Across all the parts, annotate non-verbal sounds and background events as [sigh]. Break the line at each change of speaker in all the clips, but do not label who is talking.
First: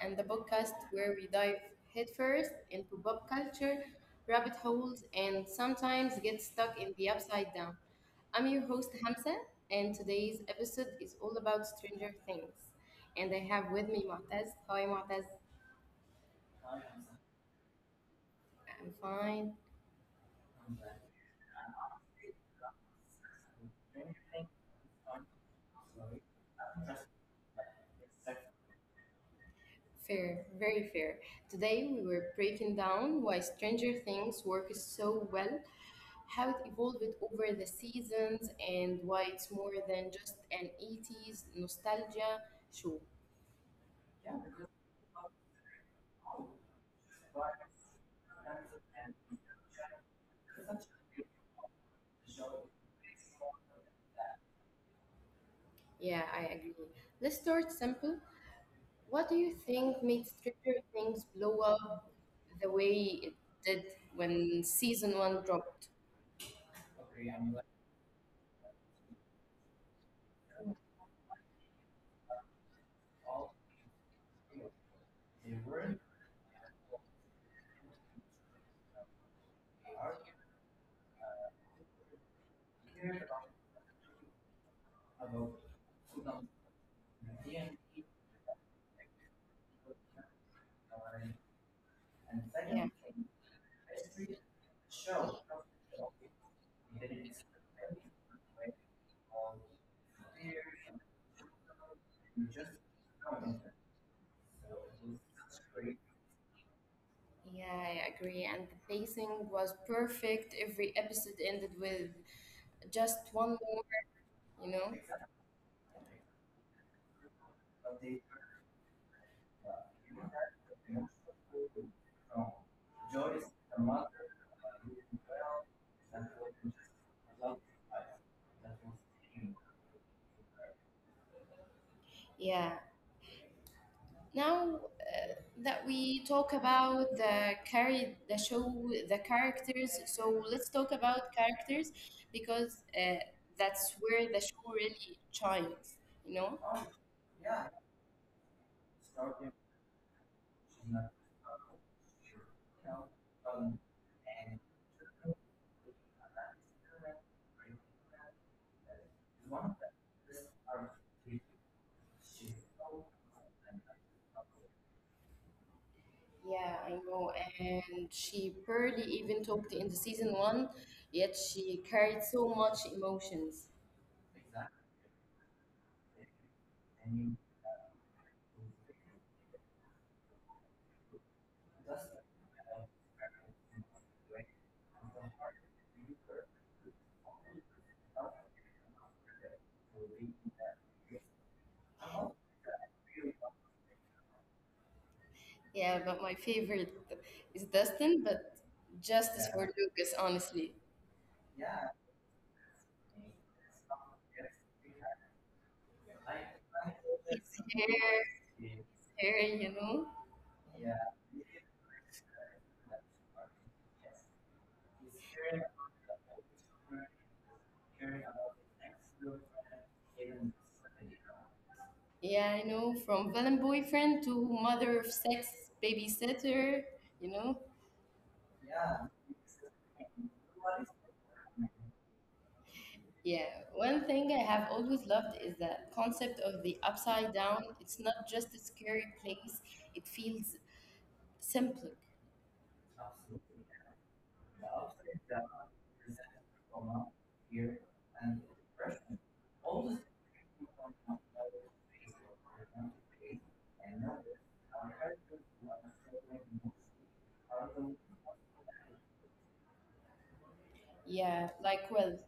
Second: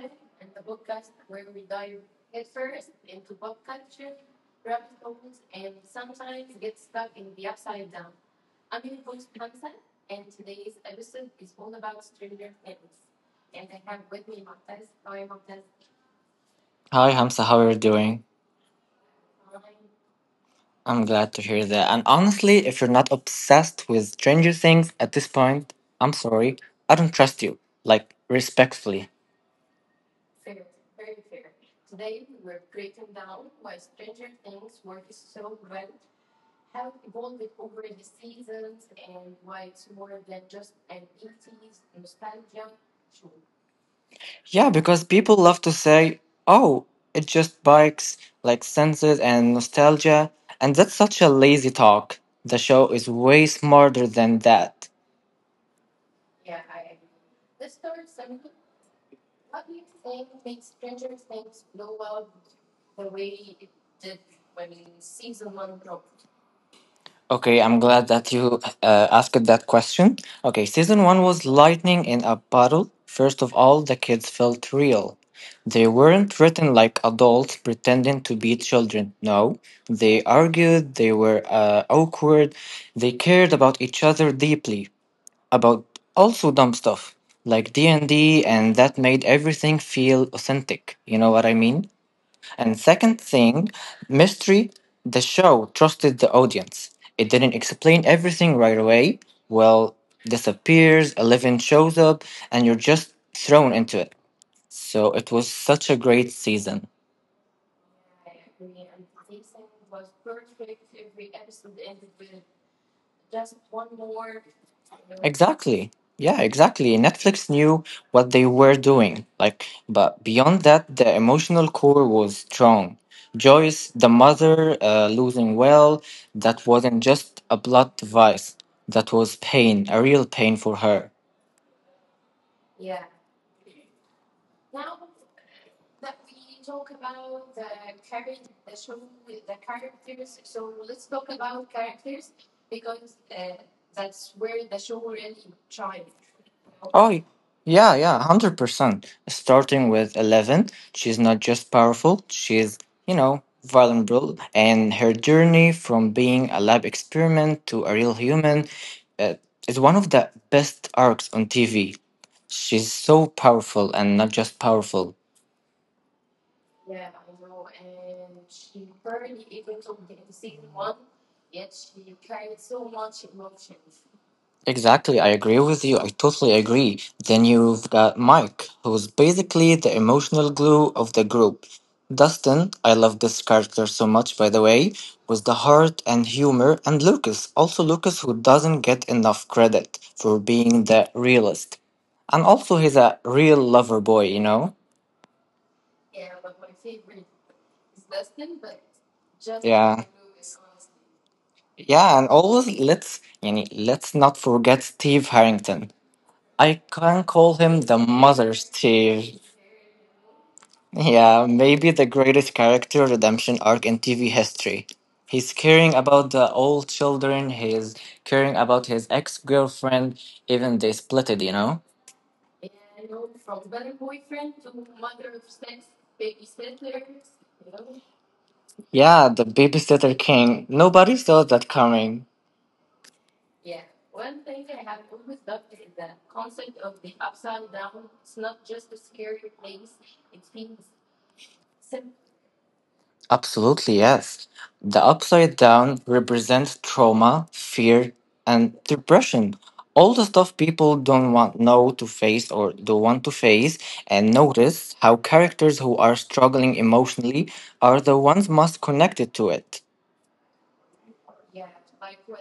and the podcast where we dive headfirst into pop culture, rabbit holes, and sometimes get stuck in the upside down. I'm your host, Hamza, and today's episode is all about Stranger Things. And I have with me Mu'taz. Hi, Mu'taz.
Hi Hamza, how are you doing?
I'm fine.
I'm glad to hear that. And honestly, if you're not obsessed with Stranger Things at this point, I'm sorry. I don't trust you. Like, respectfully.
Fair, very fair. Today we were breaking down why Stranger Things works so well, how it evolved over the seasons, and why it's more than just an 80s nostalgia show.
Yeah, because people love to say, oh, it just bikes, like senses and nostalgia. And that's such a lazy talk. The show is way smarter than that.
Yeah, I agree. Let's start simple. What do you think made Stranger Things blow up the way it did when season one dropped?
Okay, I'm glad that you asked that question. Okay, season one was lightning in a bottle. First of all, the kids felt real. They weren't written like adults pretending to be children. No, they argued, they were awkward, they cared about each other deeply, about also dumb stuff like D&D and D, and that made everything feel authentic. You know what I mean? And
Yeah.
second thing, mystery, the show trusted the audience. It didn't explain everything right away. Well, disappears, 11 shows up, and you're just thrown into it. So it was such a great season.
Yeah, I agree. And the pacing was perfect. Every episode ended with just one more, you know?
Exactly. Yeah, exactly. Netflix knew what they were doing. Like, but beyond that, the emotional core was strong. Joyce, the mother, losing will that wasn't just a blood device. That was pain, a real pain for her.
Yeah. Now that we talk about the carry the show, the characters, so let's talk about characters because that's where the show really shines, you know?
Oh, yeah, yeah, 100%. Starting with 11, she's not just powerful, she's, you know, vulnerable. And her journey from being a lab experiment to a real human uh, is one of the best arcs on TV. She's so powerful and not just powerful.
Yeah, I know. And she barely even talked in the season one, yet she carried so much emotions.
Exactly, I agree with you. I totally agree. Then you've got Mike, who's basically the emotional glue of the group. Dustin, I love this character so much, by the way, with the heart and humor, and Lucas, also Lucas, who doesn't get enough credit for being the realist. And also, he's a real lover boy, you know?
Yeah, but my favorite is Dustin, but justice
Just
for
yeah. Like
Lucas,
Lucas,
honestly.
honestly. Yeah, and always let's yani, let's not forget Steve Harrington. I can call
It's
him the
hair,
mother Steve.
hair, you know.
Yeah, maybe the greatest character redemption arc in TV history. He's caring about the old children, he's caring about his ex girlfriend, even they split it, you know?
Yeah, I know. From villain boyfriend to mother of sex babysitter, you know.
Yeah, the babysitter king. Nobody saw that coming.
Yeah, one thing I have always loved is the concept of the upside down. It's not just a scary place, it feels simpler.
Absolutely, yes. The upside down represents trauma, fear, and depression. All the stuff people don't want know to face or don't want to face, and notice how characters who are struggling emotionally are the ones most connected to it.
Yeah, like, well,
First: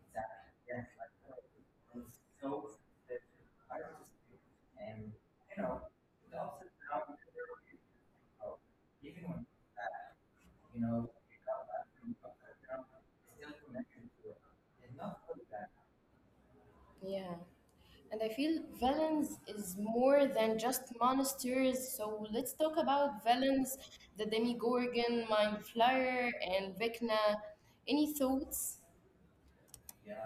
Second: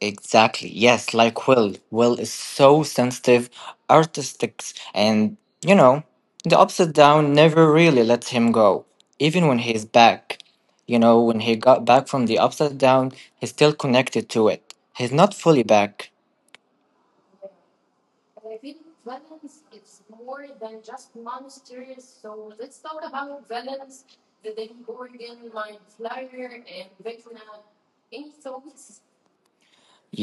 Exactly. Yes, like Will. Will is so sensitive, artistic, and you know, the upside down never really lets him go. Even when he's back, you know, when he got back from the upside down, he's still connected to it. He's not fully back.
yeah. And I feel Valence is more than just monasteries. So let's talk about Valence, the Demigorgon, Mindflyer, and Vecna. Any thoughts?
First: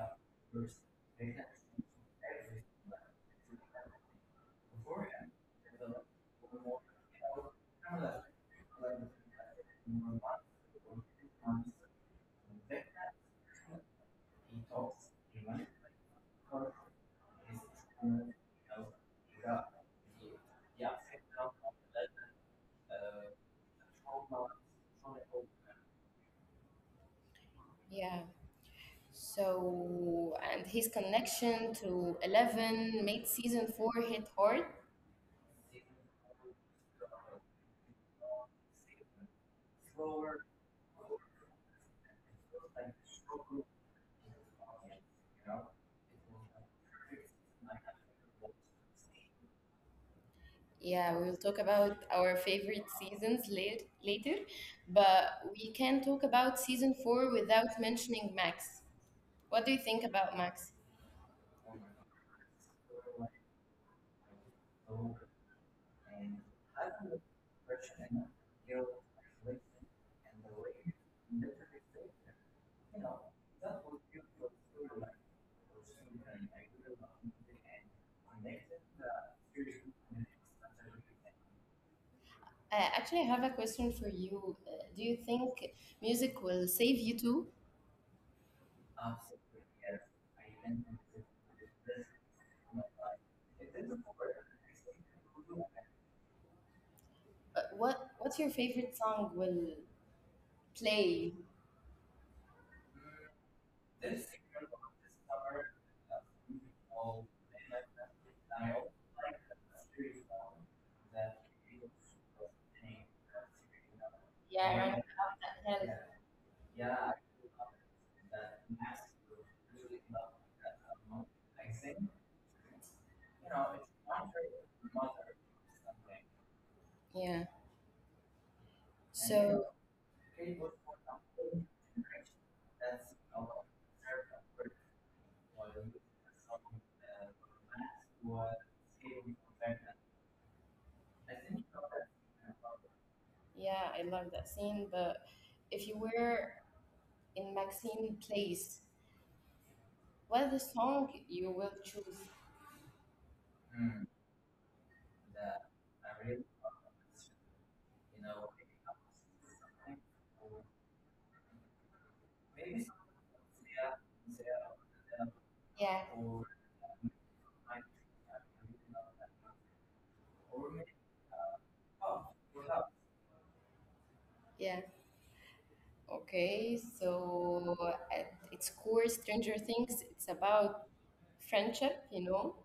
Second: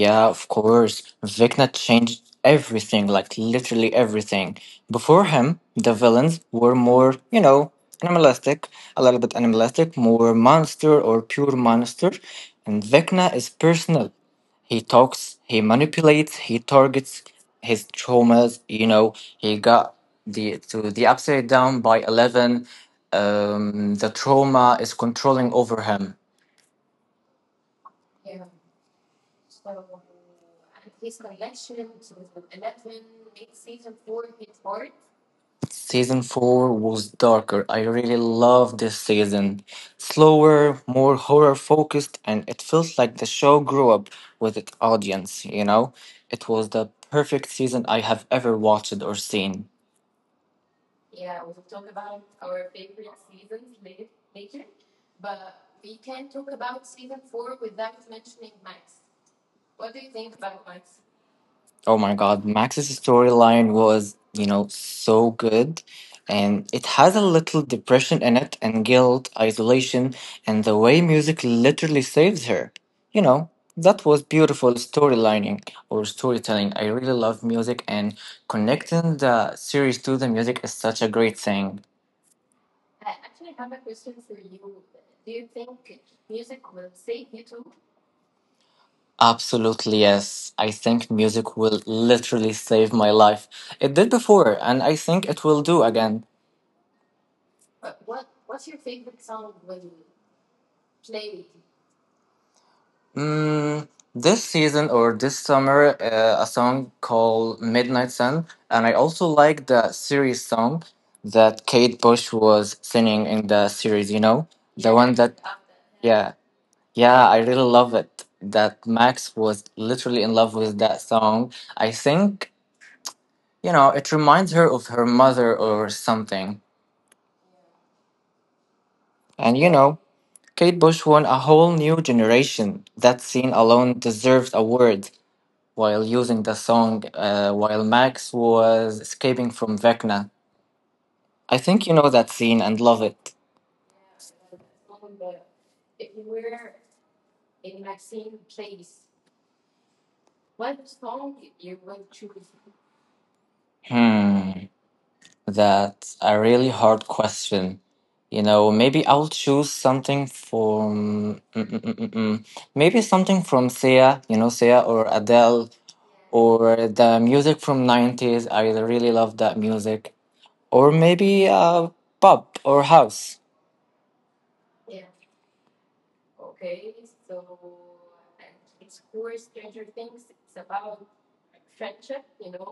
Yeah, of course. Vecna changed everything, like literally everything. Before him, the villains were more, you know, animalistic, a little bit animalistic, more monster or pure monster. And Vecna is personal. He talks, he manipulates, he targets his traumas. You know, he got the to the upside down by 11. The trauma is controlling over him.
Yeah. So, and his connection to Eleven made season four hit hard.
Season 4 was darker. I really loved this season. Slower, more horror focused, and it felt like the show grew up with its audience, you know? It was the perfect season I have ever watched or seen.
Yeah, we'll talk about our favorite seasons later, but we can talk about season four without mentioning Max. What do you think about Max?
Oh my God, Max's storyline was, you know, so good. And it has a little depression in it, and guilt, isolation, and the way music literally saves her. You know, that was beautiful storylining or storytelling. I really love music, and connecting the series to the music is such a great thing.
I have a question for you. Do you think music will save you too?
Absolutely, yes. I think music will literally save my life. It did before, and I think it will do again.
What what's your favorite song will play?
Mm, this season or this summer, a song called Midnight Sun, and I also like the series song that Kate Bush was singing in the series, you know?
Yeah,
The
around about
one that,
that hill.
yeah, yeah, I really love it. That Max was literally in love with that song. I think, you know, it reminds her of her mother or something.
Yeah. Yeah.
And, you
So
know, Kate Bush won a whole new generation. That scene alone deserves awards while using the song while Max was escaping from Vecna. I think you know that scene and love it.
yeah, I love that scene. But if you were in Maxine Place, what is the song you will choose?
Hmm, that's a really hard question. You know, maybe I'll choose something from. Mm-mm-mm-mm. Maybe something from Sia, you know, Sia or Adele,
Yeah.
or the music from '90s. I really love that music. Or maybe pop or house.
Yeah. Okay. So at its core, Stranger Things. It's about friendship, you know?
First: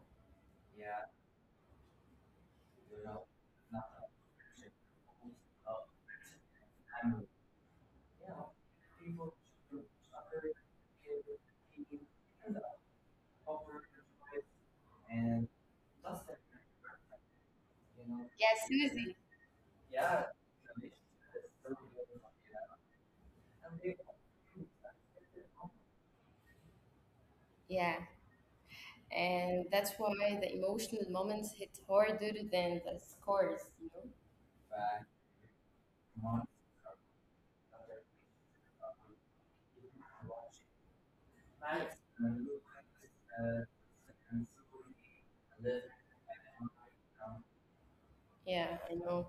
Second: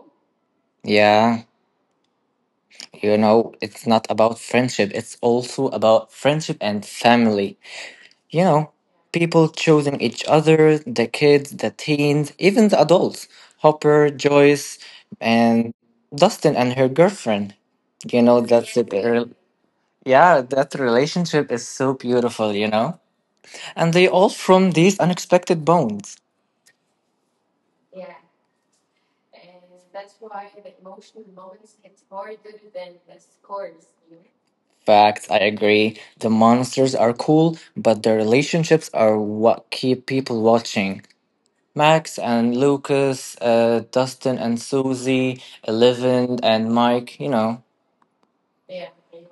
Yeah, you know, it's not about friendship, it's also about friendship and family. You know, people choosing each other, the kids, the teens, even the adults. Hopper, Joyce, and Dustin and her girlfriend. You know,
Yeah,
that's it.
Susie.
Yeah, that relationship is so beautiful, you know? And they all from these unexpected bonds.
Yeah. And that's why the emotional moments hit harder than the scores, you know?
Facts, I agree. The monsters are cool, but the relationships are what keep people watching. Max and Lucas, Dustin and Susie, 11 and Mike, you know.
Yeah, I know.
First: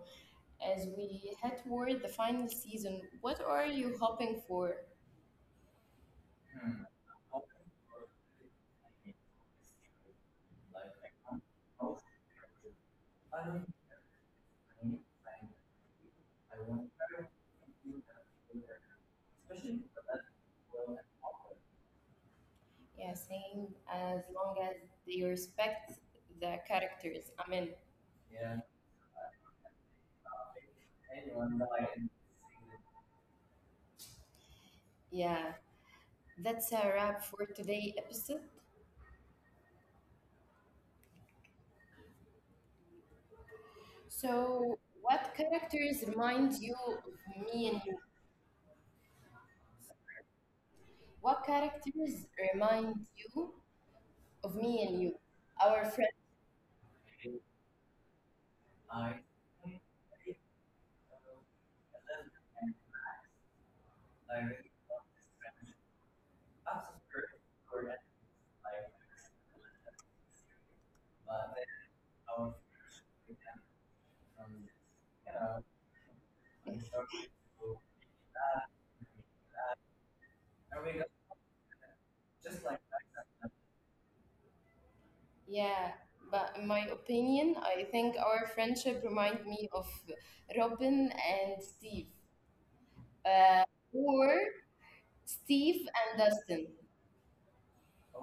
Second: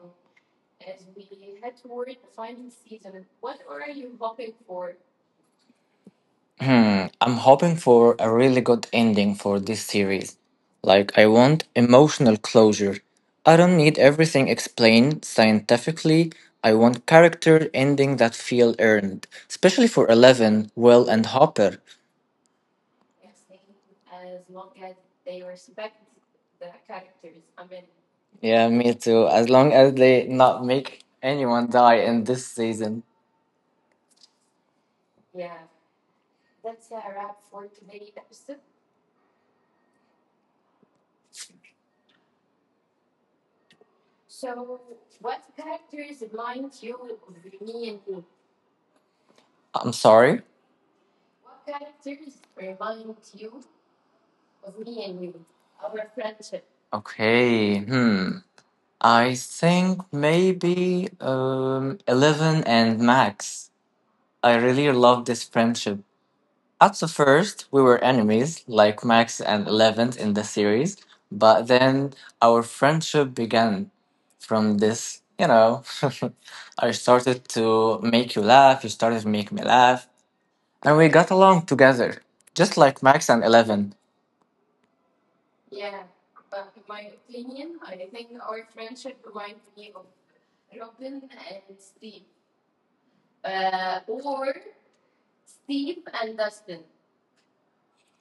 As we head toward the final season, what are you hoping for?
Hmm, I'm hoping for a really good ending for this series. Like, I want emotional closure. I don't need everything explained scientifically. I want character ending that feel earned, especially for 11, Will, and Hopper.
Yeah, same as long as they respect the characters. I mean,
Yeah, me too. As long as they not make anyone die in this season.
yeah, that's a wrap for today episode. So, what characters remind you of me and you?
I'm sorry?
What characters remind you of me and you. Our friend,
Okay, hmm. I think maybe 11 and Max. I really love this friendship. At the first, we were enemies, like Max and 11 in the series, but then our friendship began from this, you know. [laughs] I started to make you laugh, you started to make me laugh, and we got along together, just like Max and 11.
yeah. But in my opinion, I think our friendship remind me of Robin and Steve, uh, or Steve and Dustin.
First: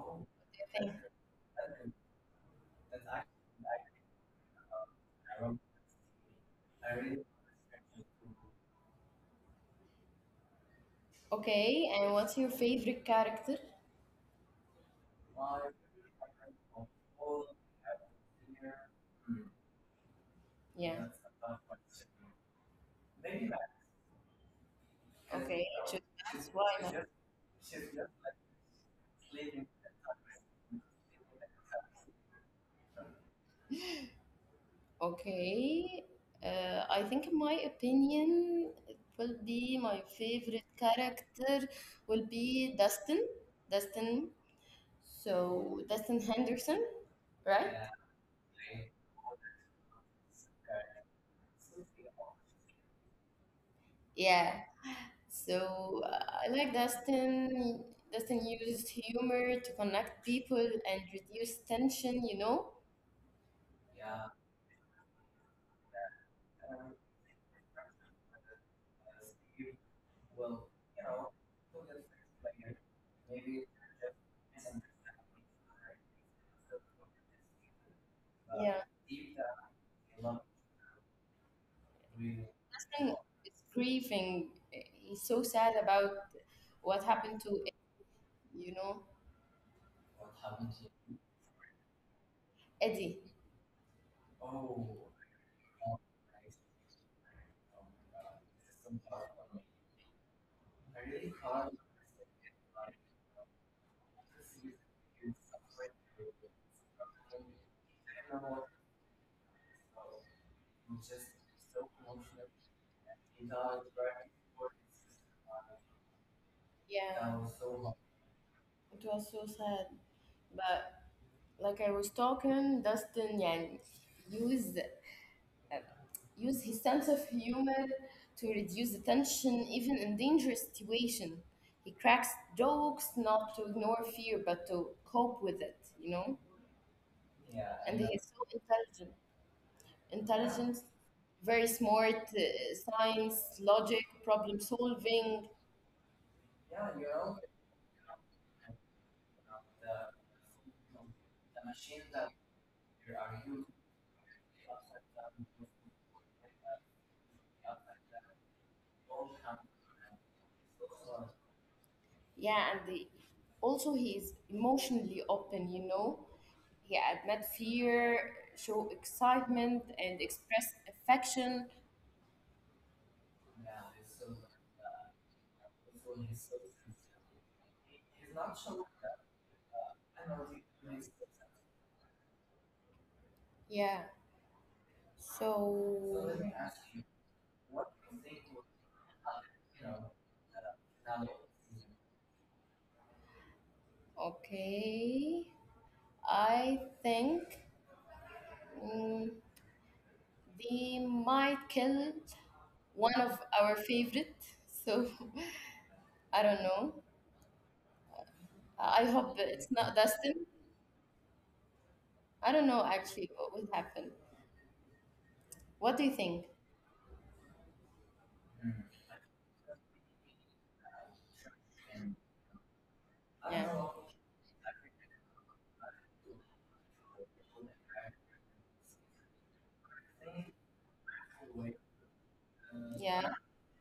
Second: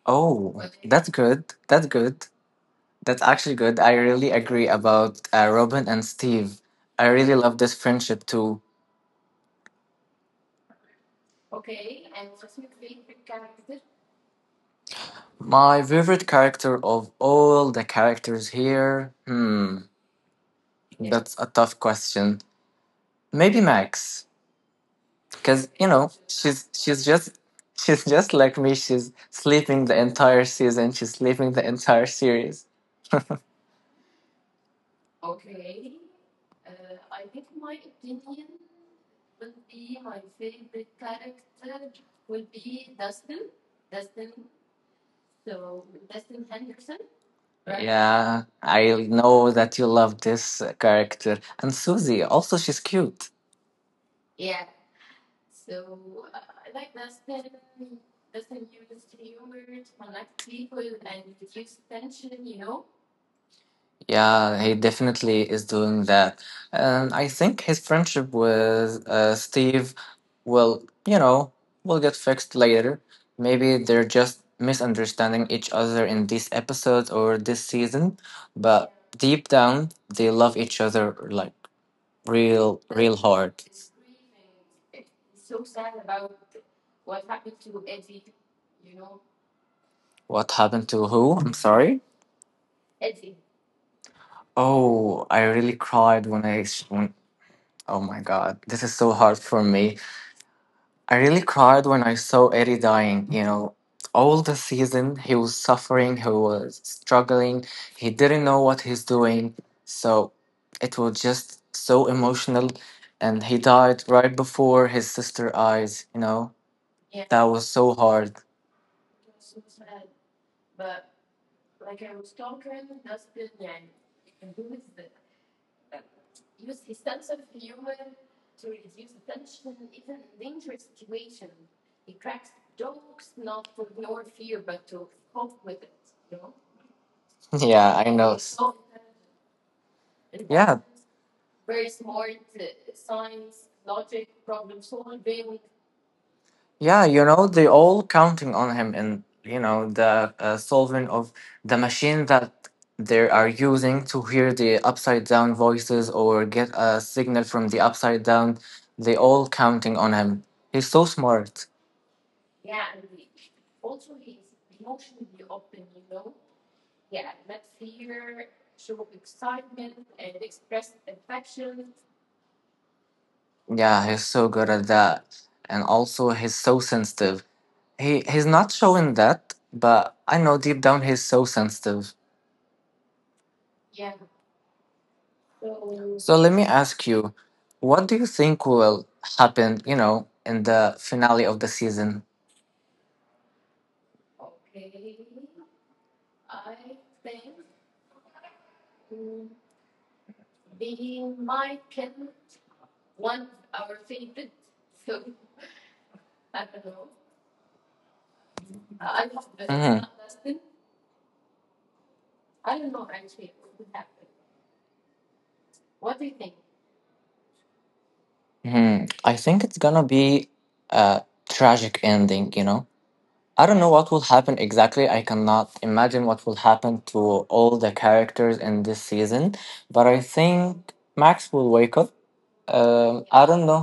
Oh,
I think.
that's good. That's good. That's actually good. I really agree about Robin and Steve. I really love this friendship too.
Okay, and what's your favorite character?
My favorite character of all the characters here? Hmm,
Yeah.
that's a tough question. Maybe Max,
Okay,
because you
just
know
that's why not.
she's just like me. She's sleeping the entire season. She's sleeping the entire series.
Okay, I think in my opinion, it will be my favorite character will be Dustin. Dustin So Dustin Henderson, right?
Right. Yeah, I know that you love this character and Susie. Also, she's cute.
Yeah. So I like Dustin. Dustin uses humor to connect people and reduce tension. You know?
Yeah, he definitely is doing that. And I think his friendship with Steve will, will get fixed later. Maybe they're just misunderstanding each other in these episodes or this season,
Yeah.
but deep down they love each other like real
Dustin
real hard.
is grieving. He's so sad about what happened to you know
What happened to who? I'm sorry.
Eddie.
Oh, I really cried when, oh my god, this is so hard for me. I really cried when I saw Eddie dying, you know. All the season, he was suffering, he was struggling, he didn't know what he's doing. So it was just so emotional. And he died right before his sister eyes, you know.
Yeah.
That was so hard.
It was so sad, but like I was talking, Dustin يعني use uh, use his sense of humor to reduce the tension even in dangerous situation. He cracks jokes not to ignore fear but to cope with it, you know?
[laughs] Yeah,
And
I
he's
know.
so intelligent.
Yeah,
Intelligent, very smart, science, logic, problem solving.
yeah, you know, they all counting on him and, you know, the solving of the machine that they are using to hear the upside down voices or get a signal from the upside down. They all counting on him. He's so smart.
Yeah, and the also he is emotionally open, you know? Yeah, admit fear, show excitement, and express affection.
Yeah, he's so good at that. And also he's so sensitive. He's not showing that, but I know deep down he's so sensitive.
Yeah. So,
So let me ask you, what do you think will happen, you know, in the finale of the season?
okay. I think mm, they might kill one of our favorite. So, [laughs] I don't know. I hope that it's not
Mhm.
Dustin. I don't know actually what will happen. What do you think?
Mhm. I think it's gonna be a tragic ending, you know? I don't
Yeah.
know what will happen exactly. I cannot imagine what will happen to all the characters in this season, but I think Max will wake up.
Yeah,
I don't know.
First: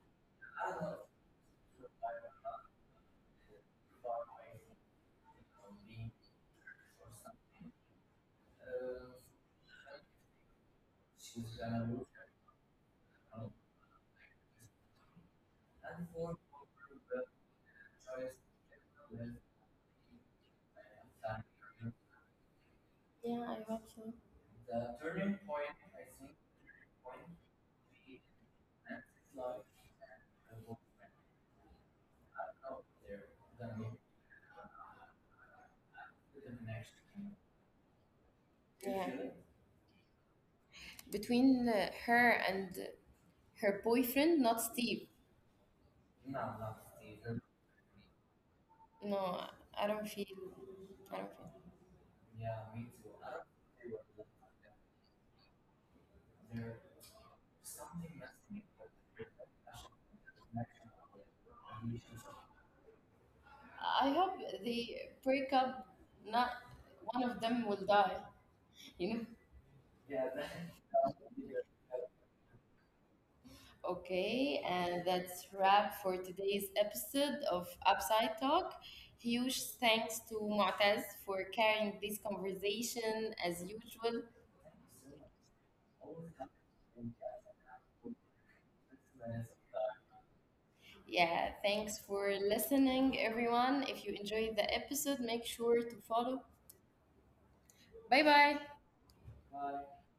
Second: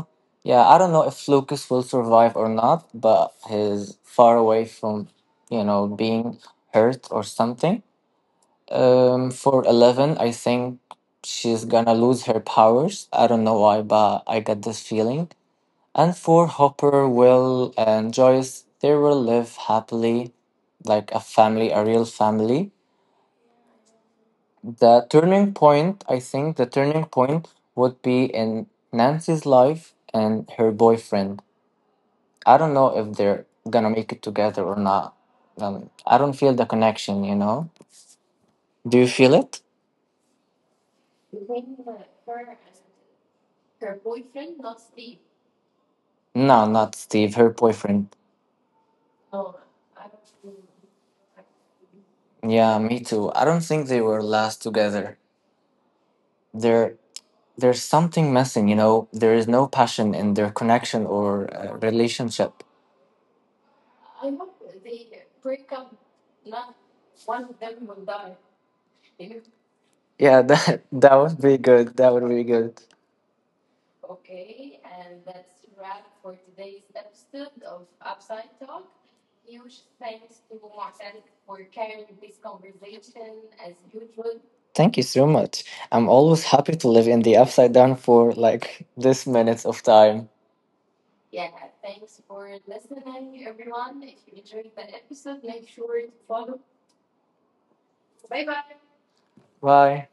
Yeah, I don't know if Lucas will survive or not, but he's far away from, you know, being hurt or something. For 11, I think she's gonna lose her powers. I don't know why, but I got this feeling. And for Hopper, Will, and Joyce, they will live happily, like a family, a real family.
yeah, I hope so.
I think the turning point would be in Nancy's life and her boyfriend. I don't know if they're gonna make it together or not. I don't feel the connection, you know?
Yeah.
Do you feel it?
Between her and her boyfriend, not Steve.
No, not Steve, her boyfriend.
No, I don't feel. I don't feel.
Yeah, me too. I don't think they were last together. There, there's something missing, you know? There is no passion in their connection or relationship.
I hope they break up. Not one of them will die. You know.
Yeah, that, [laughs] that would be good. That would be good.
Okay, and that's wrap for today's episode of Upside Talk. Huge thanks to Mu'taz for carrying this conversation as usual.
Thank you so much. I'm always happy to live in the upside down for like this minutes of time.
Yeah, thanks for listening, everyone. If you enjoyed the episode, make sure to follow. Bye bye.
Bye.